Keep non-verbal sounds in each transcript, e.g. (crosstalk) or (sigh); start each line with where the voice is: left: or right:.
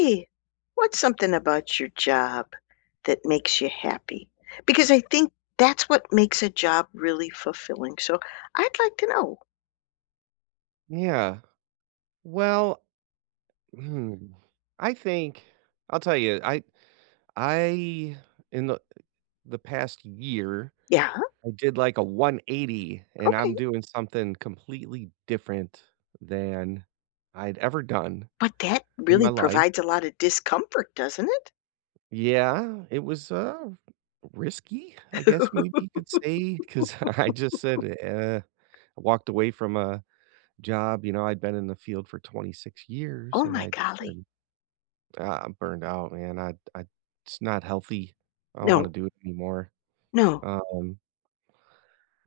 left: Hey, what's something about your job that makes you happy? Because I think that's what makes a job really fulfilling. So I'd like to know.
right: Yeah. Well, hmm, I think I'll tell you, I in the past year,
left: Yeah,
right: I did like a 180 and
left: okay.
right: I'm doing something completely different than I'd ever done
left: But that
right: in my
left: really
right: life.
left: provides a lot of discomfort, doesn't it?
right: Yeah, it was risky, I guess maybe you could say, because (laughs) I just said, I walked away from a job, you know, I'd been in the field for 26 years
left: Oh
right: and
left: my
right: I
left: golly.
right: said I'm burned out, man. I it's not healthy. I don't wanna
left: No,
right: do it anymore.
left: no,
right: Um,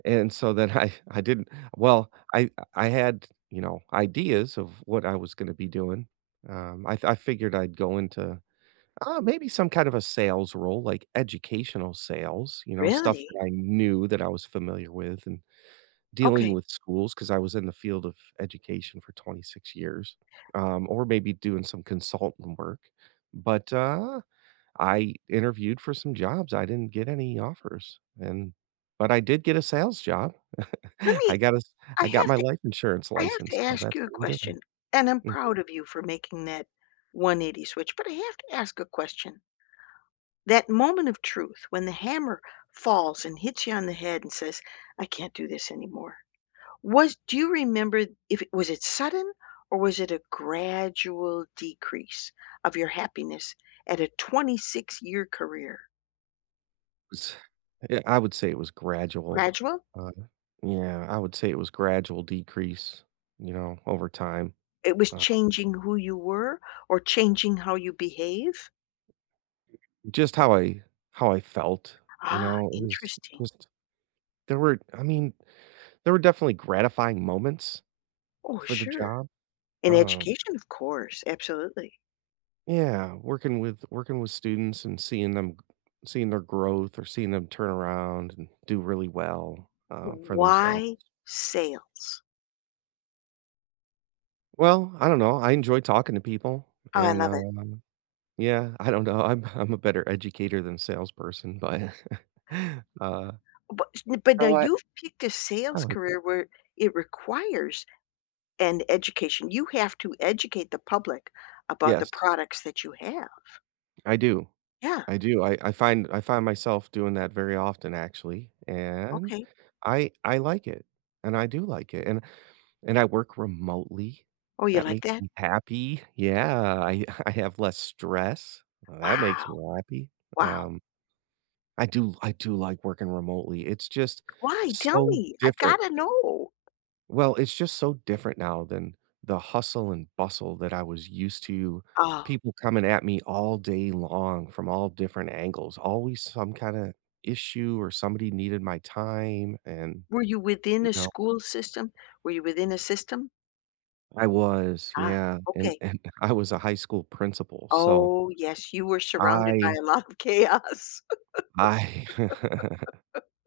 right: and so then (laughs) I didn't well, I had, you know, ideas of what I was gonna be doing. I figured I'd go into, maybe some kind of a sales role, like educational sales, you know, stuff
left: really?
right: that I knew that I was familiar with and dealing
left: Okay.
right: with schools because I was in the field of education for 26 years, or maybe doing some consultant work. But, I interviewed for some jobs, I didn't get any offers, and but I did get a sales job.
left: Let
right: (laughs) I
left: me,
right: got a s
left: I
right: I got
left: have
right: my
left: to,
right: life insurance
left: I have to
right: license, so
left: ask
right: that's
left: you a
right: what I'm doing.
left: question. And I'm
right: Mhm.
left: proud of you for making that 180 switch, but I have to ask a question. That moment of truth when the hammer falls and hits you on the head and says, "I can't do this anymore." Was do you remember if it was it sudden or was it a gradual decrease of your happiness at a 26-year career?
right: Was Yeah, I would say it was gradual.
left: Gradual?
right: Uh, yeah, I would say it was gradual decrease, you know, over time.
left: It was
right: uh,
left: changing who you were or changing how you behave?
right: Just how I felt, you
left: Ah,
right: know, it was
left: interesting.
right: just there were I mean, there were definitely gratifying moments
left: Oh,
right: for the
left: sure.
right: job.
left: In
right: um
left: education, of course, absolutely.
right: Yeah, working with students and seeing them seeing their growth or seeing them turn around and do really well, for themselves.
left: Why sales?
right: Well, I don't know, I enjoy talking to people
left: Oh, I
right: and,
left: love it.
right: yeah, I don't know, I'm a better educator than salesperson, but, (laughs) uh,
left: But but now
right: no, I
left: you've picked a
right: I
left: sales
right: like it.
left: career where it requires an education. You have to educate the public about the
right: Yes,
left: products that you have.
right: I do.
left: Yeah,
right: I do. I find I find myself doing that very often actually, and
left: okay.
right: I like it, and I do like it, and I work remotely.
left: Oh, you
right: That
left: like
right: makes
left: that?
right: me happy. Yeah, I (laughs) I have less stress. That
left: Wow,
right: makes me happy.
left: wow.
right: Um, I do like working remotely. It's just
left: Why? Tell
right: so
left: me. I have
right: different.
left: gotta know.
right: Well, it's just so different now than the hustle and bustle that I was used to.
left: Oh,
right: People coming at me all day long from all different angles, always some kind of issue or somebody needed my time. And,
left: were you within
right: you
left: a
right: know,
left: school system? Were you within a system?
right: I was,
left: Ah,
right: yeah. And,
left: okay.
right: and (laughs) I was a high school principal. So
left: Oh, yes, you were surrounded by
right: I,
left: a lot of chaos. (laughs)
right: I, (laughs)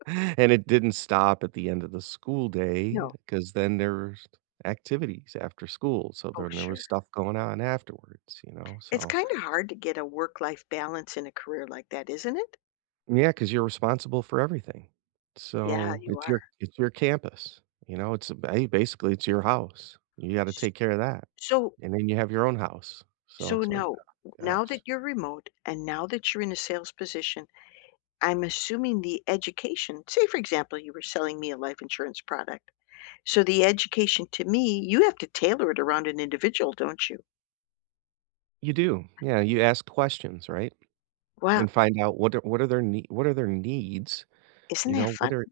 right: and it didn't stop at the end of the school day
left: No.
right: because then there were activities after school. So
left: Oh,
right: then there was
left: sure.
right: stuff going on afterwards, you know,
left: It's
right: so.
left: kinda hard to get a work-life balance in a career like that, isn't it?
right: Yeah, because 'cause you're responsible for everything.
left: Yeah,
right: So,
left: you are.
right: it's your campus, you know, it's ba basically, it's your house. You gotta
left: S
right: take care of that,
left: so
right: and then you have your own house. So,
left: so
right: it's like,
left: now
right: gosh.
left: that you're remote and now that you're in a sales position, I'm assuming the education say, for example, you were selling me a life insurance product. So the education to me, you have to tailor it around an individual, don't you?
right: You do, yeah, you ask questions, right?
left: Wow,
right: And find out what are their nee what are their needs,
left: isn't
right: you
left: that
right: know, what
left: funny?
right: are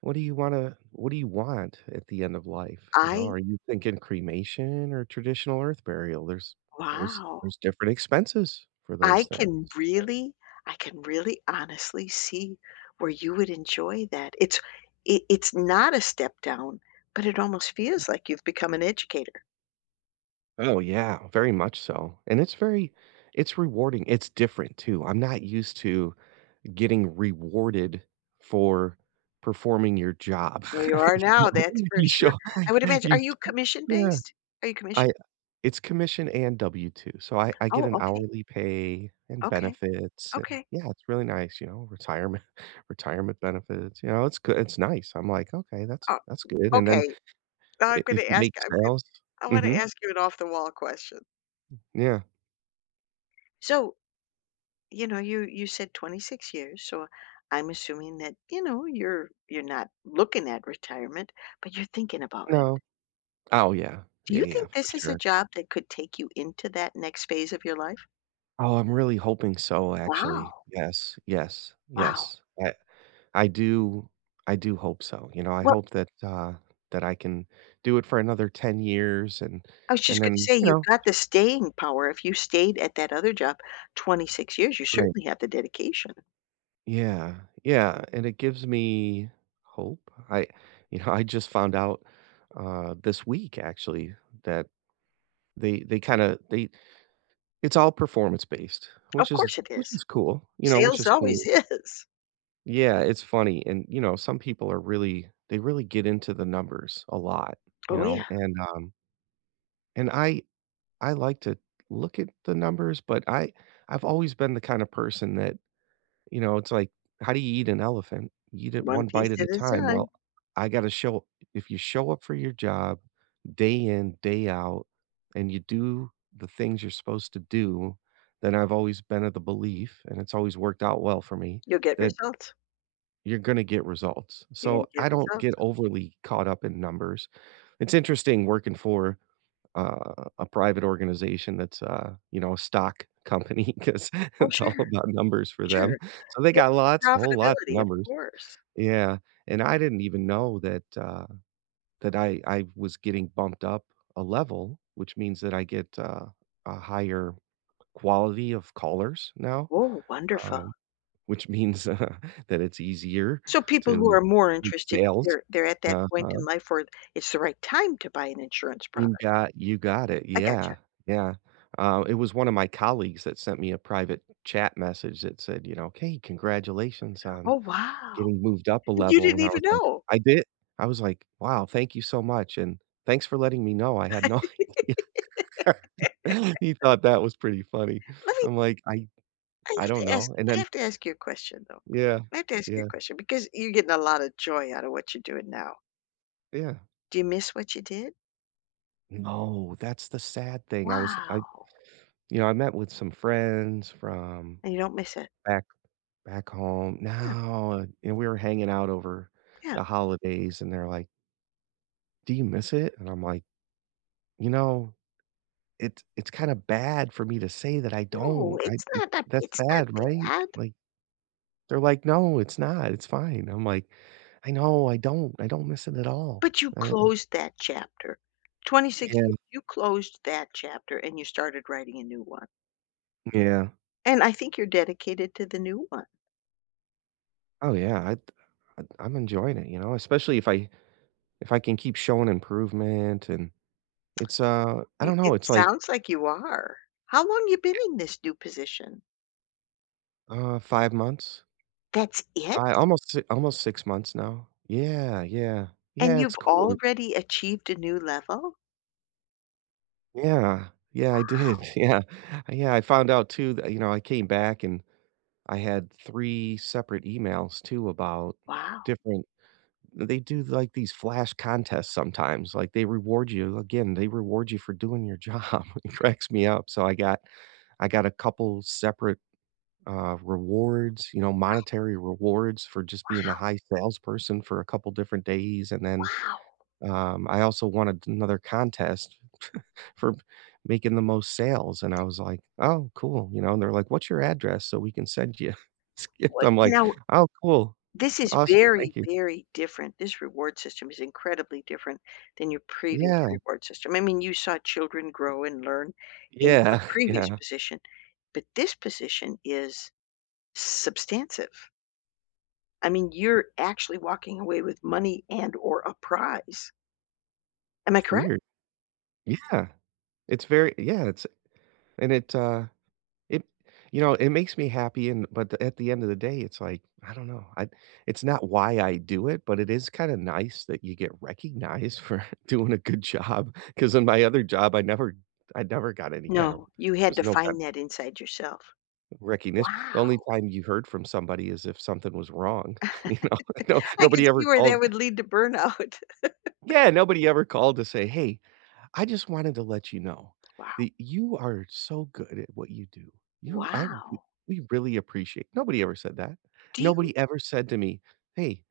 right: what do you wanna what do you want at the end of life, you know?
left: I
right: Are you thinking cremation or traditional earth burial?
left: wow.
right: There's different expenses for those
left: I
right: things.
left: can really I can really honestly see where you would enjoy that. It's not a step down, but it almost feels like you've become an educator.
right: Oh, yeah, very much so, and it's very it's rewarding, it's different too, I'm not used to getting rewarded for performing your job,
left: Well, you
right: (laughs)
left: are
right: you know?
left: now, that's for
right: You
left: sure.
right: show
left: I would
right: (laughs)
left: imagine,
right: you
left: are you commission
right: Yeah,
left: based? Are you
right: I
left: commissioned?
right: it's commission and W-2, so I get
left: Oh,
right: an
left: okay,
right: hourly pay and
left: okay,
right: benefits, and
left: okay.
right: yeah, it's really nice, you know, retirement (laughs) retirement benefits, you know, it's good it's nice, I'm like, "Okay,
left: Oh,
right: that's good," and then
left: okay. Now I'm
right: I
left: gonna
right: if you
left: ask
right: make
left: I'm good
right: sales.
left: I wanna
right: Mhm,
left: ask you an off the wall question.
right: yeah,
left: So, you know, you said 26 years, so I'm assuming that, you know, you're not looking at retirement, but you're thinking about it.
right: no. Oh, yeah.
left: Do
right: Yeah,
left: you
right: yeah,
left: think
right: for
left: this is a
right: sure.
left: job that could take you into that next phase of your life?
right: Oh, I'm really hoping so, actually.
left: Wow,
right: Yes, yes,
left: wow.
right: yes. I do I do hope so, you know, I
left: Well,
right: hope that, that I can do it for another 10 years
left: I was
right: and
left: just gonna
right: then,
left: say,
right: you
left: you've
right: know,
left: got the
right: just
left: staying power. If you stayed at that other job 26 years, you
right: right.
left: certainly have the dedication.
right: Yeah, yeah, and it gives me hope. I you know, I just found out, this week, actually, that they kinda they it's all performance based,
left: Of course it
right: which
left: is.
right: is cool, you know, which
left: Sales
right: is
left: always (laughs)
right: cool.
left: is.
right: Yeah, it's funny, and, you know, some people are really they really get into the numbers a lot, you
left: Oh, yeah.
right: know, and I like to look at the numbers, but I've always been the kind of person that, you know, it's like, "How do you eat an elephant? You eat it
left: One
right: one
left: piece
right: bite at a
left: at a
right: time."
left: time.
right: Well, I gotta show if you show up for your job day in, day out, and you do the things you're supposed to do, then I've always been of the belief, and it's always worked out well for me,
left: You'll get
right: that
left: results.
right: you're gonna get results.
left: You're gonna
right: So
left: get
right: I don't
left: results.
right: get overly caught up in numbers. It's interesting working for a private organization that's you know, a stock company (laughs) because
left: Oh,
right: it's all
left: sure,
right: about numbers for them.
left: sure.
right: So they got lots, whole lots of
left: Profitability, of
right: numbers.
left: course.
right: Yeah, and I didn't even know that that I was getting bumped up a level, which means that I get, a higher quality of callers now.
left: Oh,
right: Uh,
left: wonderful.
right: which means, (laughs) that it's easier
left: So people who are
right: to
left: more
right: make
left: interested,
right: sales.
left: they're at that point
right: Uh-huh.
left: in life where it's the right time to buy an insurance product.
right: You got it,
left: I gotcha.
right: yeah, yeah. It was one of my colleagues that sent me a private chat message that said, you know, "Hey, congratulations on
left: Oh, wow.
right: getting moved up a
left: And you
right: level,"
left: didn't
right: and I
left: even
right: was like
left: know.
right: I did. I was like, "Wow, thank you so much, and thanks for letting me know, I had no
left: (laughs)
right: (laughs) idea." (laughs) He thought that was pretty funny.
left: Let
right: I'm like,
left: I
right: I
left: have
right: don't
left: to ask
right: know," and
left: I
right: then
left: have to ask you a question, though.
right: yeah,
left: I have to ask you a
right: yeah,
left: question because you're getting a lot of joy out of what you're doing now.
right: yeah.
left: Do you miss what you did?
right: No, that's the sad thing, I was I
left: Wow.
right: you know, I met with some friends from
left: And you don't miss it?
right: back back home
left: Yeah,
right: now, and we were hanging out over
left: yeah.
right: the holidays, and they're like, "Do you miss it?" And I'm like, "You know, it's kinda bad for me to say that I
left: No,
right: don't. I
left: it's
right: it
left: not that
right: that's
left: it's
right: sad,
left: not
right: right?"
left: bad,
right: Like, they're like, "No, it's not. It's fine." I'm like, "I know. I don't. I don't miss it at all."
left: but you
right: Uh,
left: closed that chapter. 26 years,
right: yeah,
left: you closed that chapter and you started writing a new one.
right: yeah.
left: And I think you're dedicated to the new one.
right: Oh, yeah. I I'm enjoying it, you know, especially if I can keep showing improvement and it's, I
left: Y
right: don't know,
left: It
right: it's like
left: sounds like you are. How long you been in this new position?
right: uh, 5 months.
left: That's it?
right: I almost si almost 6 months now. Yeah, yeah.
left: And
right: Yeah, it's
left: you've
right: cool.
left: already achieved a new level?
right: Yeah. Yeah, I did. (laughs) Yeah. Yeah, I found out too that, you know, I came back and I had 3 separate emails too about
left: Wow,
right: different they do, like, these flash contests sometimes, like, they reward you again, they reward you for doing your job. (laughs) It cracks me up. So I got a couple separate rewards, you know, monetary rewards for just being a high salesperson for a couple different days. And then
left: wow.
right: I also won another contest (laughs) for making the most sales. And I was like, oh, cool. You know, and they're like, what's your address so we can send you (laughs) this gift?
left: What
right: I'm like,
left: now
right: oh, cool.
left: this is
right: Awesome. Thank
left: very,
right: you.
left: very different. This reward system is incredibly different than your previous
right: Yeah.
left: reward system. I mean, you saw children grow and learn in your
right: Yeah. (laughs)
left: previous
right: Yeah.
left: position, but this position is substantive. I mean, you're actually walking away with money and or a prize. Am I
right: It's
left: correct?
right: weird. Yeah. It's very, yeah. And it, It you know, it makes me happy and but the at the end of the day, it's like, I don't know, I it's not why I do it, but it is kinda nice that you get recognized for (laughs) doing a good job. Because in my other job, I never got any kind of
left: No, you had
right: there's
left: to
right: no kind
left: find that inside yourself.
right: of recognition.
left: Wow.
right: The only time you heard from somebody is if something was wrong, (laughs) you know? (laughs) No
left: I could
right: nobody
left: see
right: ever
left: where that
right: called.
left: would lead to burnout. (laughs)
right: Yeah, nobody ever called to say, "Hey, I just wanted to let you know
left: Wow.
right: that you are so good at what you do. You I w-
left: Wow.
right: we really appreciate." Nobody ever said that.
left: Do you?
right: Nobody ever said to me, "Hey,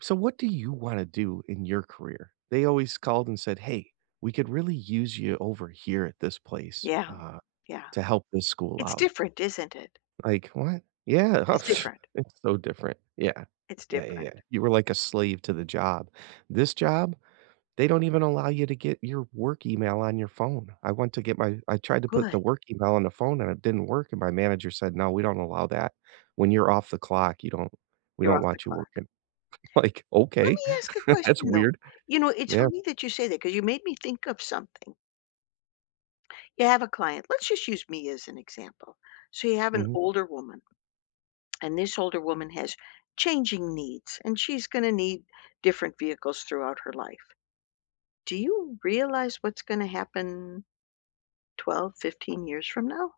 right: so what do you wanna do in your career?" They always called and said, "Hey, we could really use you over here at this place,
left: Yeah. Yeah.
right: to help this school
left: It's
right: out."
left: different, isn't it?
right: Like, "What?" Yeah,
left: It's
right: (laughs)
left: different.
right: it's so different. Yeah.
left: It's
right: Yeah, yeah,
left: different.
right: yeah. You were like a slave to the job. This job they don't even allow you to get your work email on your phone. I went to get my I tried to put the
left: Good.
right: work email on the phone and it didn't work, and my manager said, "No, we don't allow that. When you're off the clock, you don't we
left: You're
right: don't
left: off the
right: want you
left: clock.
right: working." (laughs) Like,
left: Let
right: "Okay,
left: me ask a
right: (laughs) that's
left: question, though.
right: weird."
left: You know, it's
right: Yeah,
left: funny that you say that because you made me think of something. You have a client. Let's just use me as an example. So you have an
right: mhm,
left: older woman, and this older woman has changing needs, and she's going to need different vehicles throughout her life. Do you realize what's going to happen 12, 15 years from now?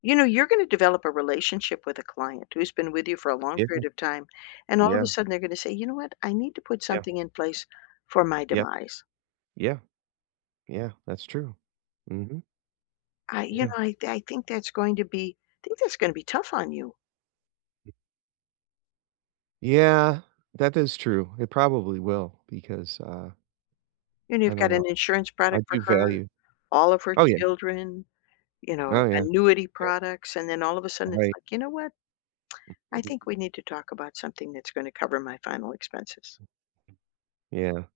left: You know, you're gonna develop a relationship with a client who's been with you for a long
right: yeah,
left: period of time, and all of a
right: yeah,
left: sudden they're gonna say, "You know what? I need to put
right: yeah,
left: something in place for my
right: yeah,
left: demise."
right: yeah, yeah, that's true. Mhm,
left: I you
right: yeah.
left: know, I think that's going to be I think that's gonna be tough on you.
right: Yeah, that is true. It probably will because,
left: You know, you've
right: I
left: got
right: don't know.
left: an insurance
right: I
left: product for
right: do
left: her,
right: value
left: all of her
right: oh, yeah.
left: children, you know,
right: Oh, yeah,
left: annuity
right: yeah,
left: products, and then all of a sudden it's
right: right.
left: like, "You know what? I think
right: Mhm.
left: we need to talk about something that's gonna cover my final expenses."
right: Yeah,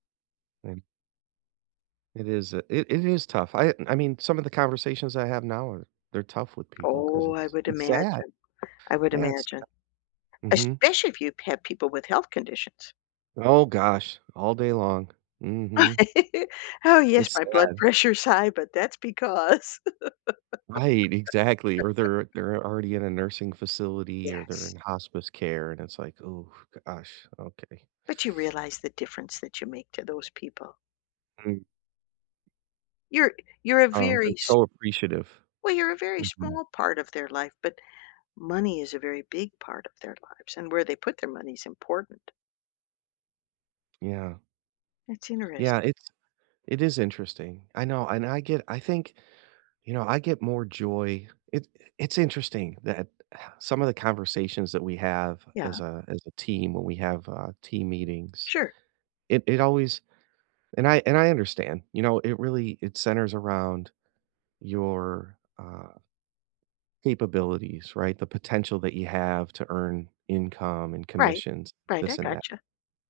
right: it is, it is tough. I mean, some of the conversations I have now are they're tough with people because
left: Oh, I would
right: it's sad.
left: imagine. I would
right: Yeah, it's
left: imagine.
right: mhm.
left: Especially if you have people with health conditions.
right: Oh gosh, all day long. Mhm.
left: (laughs) Oh, yes,
right: It's
left: my blood
right: sad.
left: pressure's high, but that's because
right: Right, exactly, or they're already in a nursing
left: (laughs)
right: facility or they're
left: yes.
right: in hospice care, and it's like, oh gosh, okay."
left: But you realize the difference that you make to those people.
right: Mm.
left: You're you're a
right: Oh,
left: very
right: they're
left: s
right: so appreciative.
left: well, you're a very
right: Mhm.
left: small part of their life, but money is a very big part of their lives, and where they put their money is important.
right: Yeah.
left: That's interest
right: Yeah, it's it is interesting. I know, and I think I get more joy it it's interesting that some of the conversations that we have
left: Yeah,
right: as a team when we have, team meetings,
left: sure.
right: it always and I understand, you know, it really it centers around your, capabilities, right? The potential that you have to earn income and
left: Right.
right: commissions,
left: Right, I
right: this and that.
left: gotcha.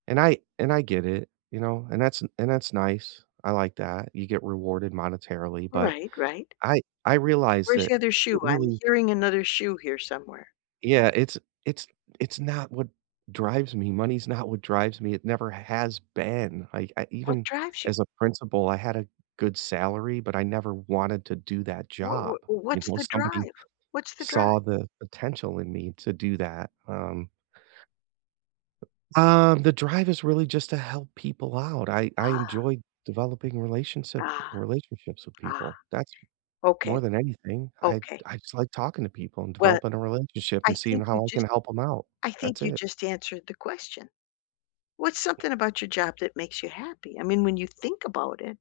right: And I get it, you know, and that's nice. I like that. You get rewarded monetarily, but
left: Right, right.
right: I realize
left: Where's
right: that
left: the other
right: it
left: shoe? I'm
right: really
left: hearing another shoe here somewhere.
right: yeah, it's it's not what drives me. Money's not what drives me. It never has been. I
left: What
right: even
left: drives you?
right: as a principal, I had a good salary, but I never wanted to do that
left: What
right: job.
left: what
right: You
left: what's
right: know,
left: the
right: somebody
left: drive? What's the
right: saw
left: drive?
right: the potential in me to do that. The drive is really just to help people out. I
left: Ah,
right: enjoy developing
left: ah,
right: relationships with
left: ah.
right: people. That's
left: Okay.
right: more than anything.
left: Okay.
right: I just like talking to people and
left: Well,
right: developing a relationship
left: I
right: and seeing
left: think you
right: how I can
left: just
right: help them out.
left: I
right: That's
left: think you
right: it.
left: just answered the question. What's something about your job that makes you happy? I mean, when you think about it,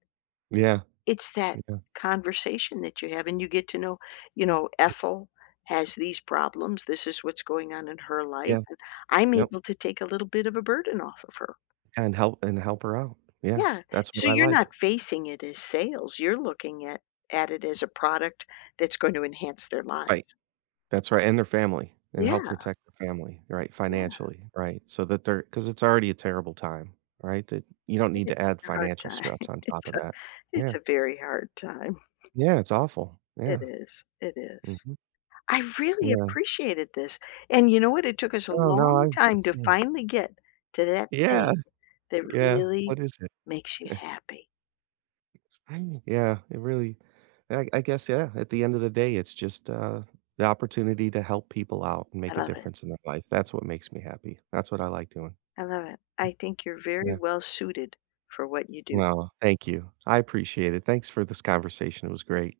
right: Yeah,
left: it's that
right: yeah,
left: conversation that you have and you get to know, you know, Ethel has these problems. This is what's going on in her
right: yeah,
left: life. And I'm
right: yep,
left: able to take a little bit of a burden off of her.
right: and help her out. Yeah,
left: Yeah.
right: that's
left: So
right: what I
left: you're
right: like.
left: not facing it as sales. You're looking at it as a product that's going to enhance their
right: Right,
left: lives.
right: that's right, and their family, and help
left: Yeah.
right: protect the family, right,
left: Yeah.
right: financially, right, so that they're are because it's already a terrible time, right, that you don't need
left: It's
right: to add
left: a hard
right: financial
left: time.
right: stress
left: (laughs)
right: on top
left: It's
right: of that. Yeah,
left: It's a very hard time.
right: yeah, it's awful.
left: It
right: Yeah,
left: is, it is.
right: mhm,
left: I really
right: yeah.
left: appreciated this, and you know what? It took us a
right: No, no,
left: long
right: I did
left: time to
right: too.
left: finally get to that
right: Yeah,
left: thing that
right: yeah, yeah,
left: really
right: what is it?
left: makes you happy.
right: Yeah, it really I guess, yeah, at the end of the day, it's just, the opportunity to help people out and
left: I
right: make a
left: love it.
right: difference in their life. That's what makes me happy. That's what I like doing.
left: I love it. I think you're very
right: Yeah.
left: well suited for what you do.
right: No, thank you. I appreciate it. Thanks for this conversation. It was great.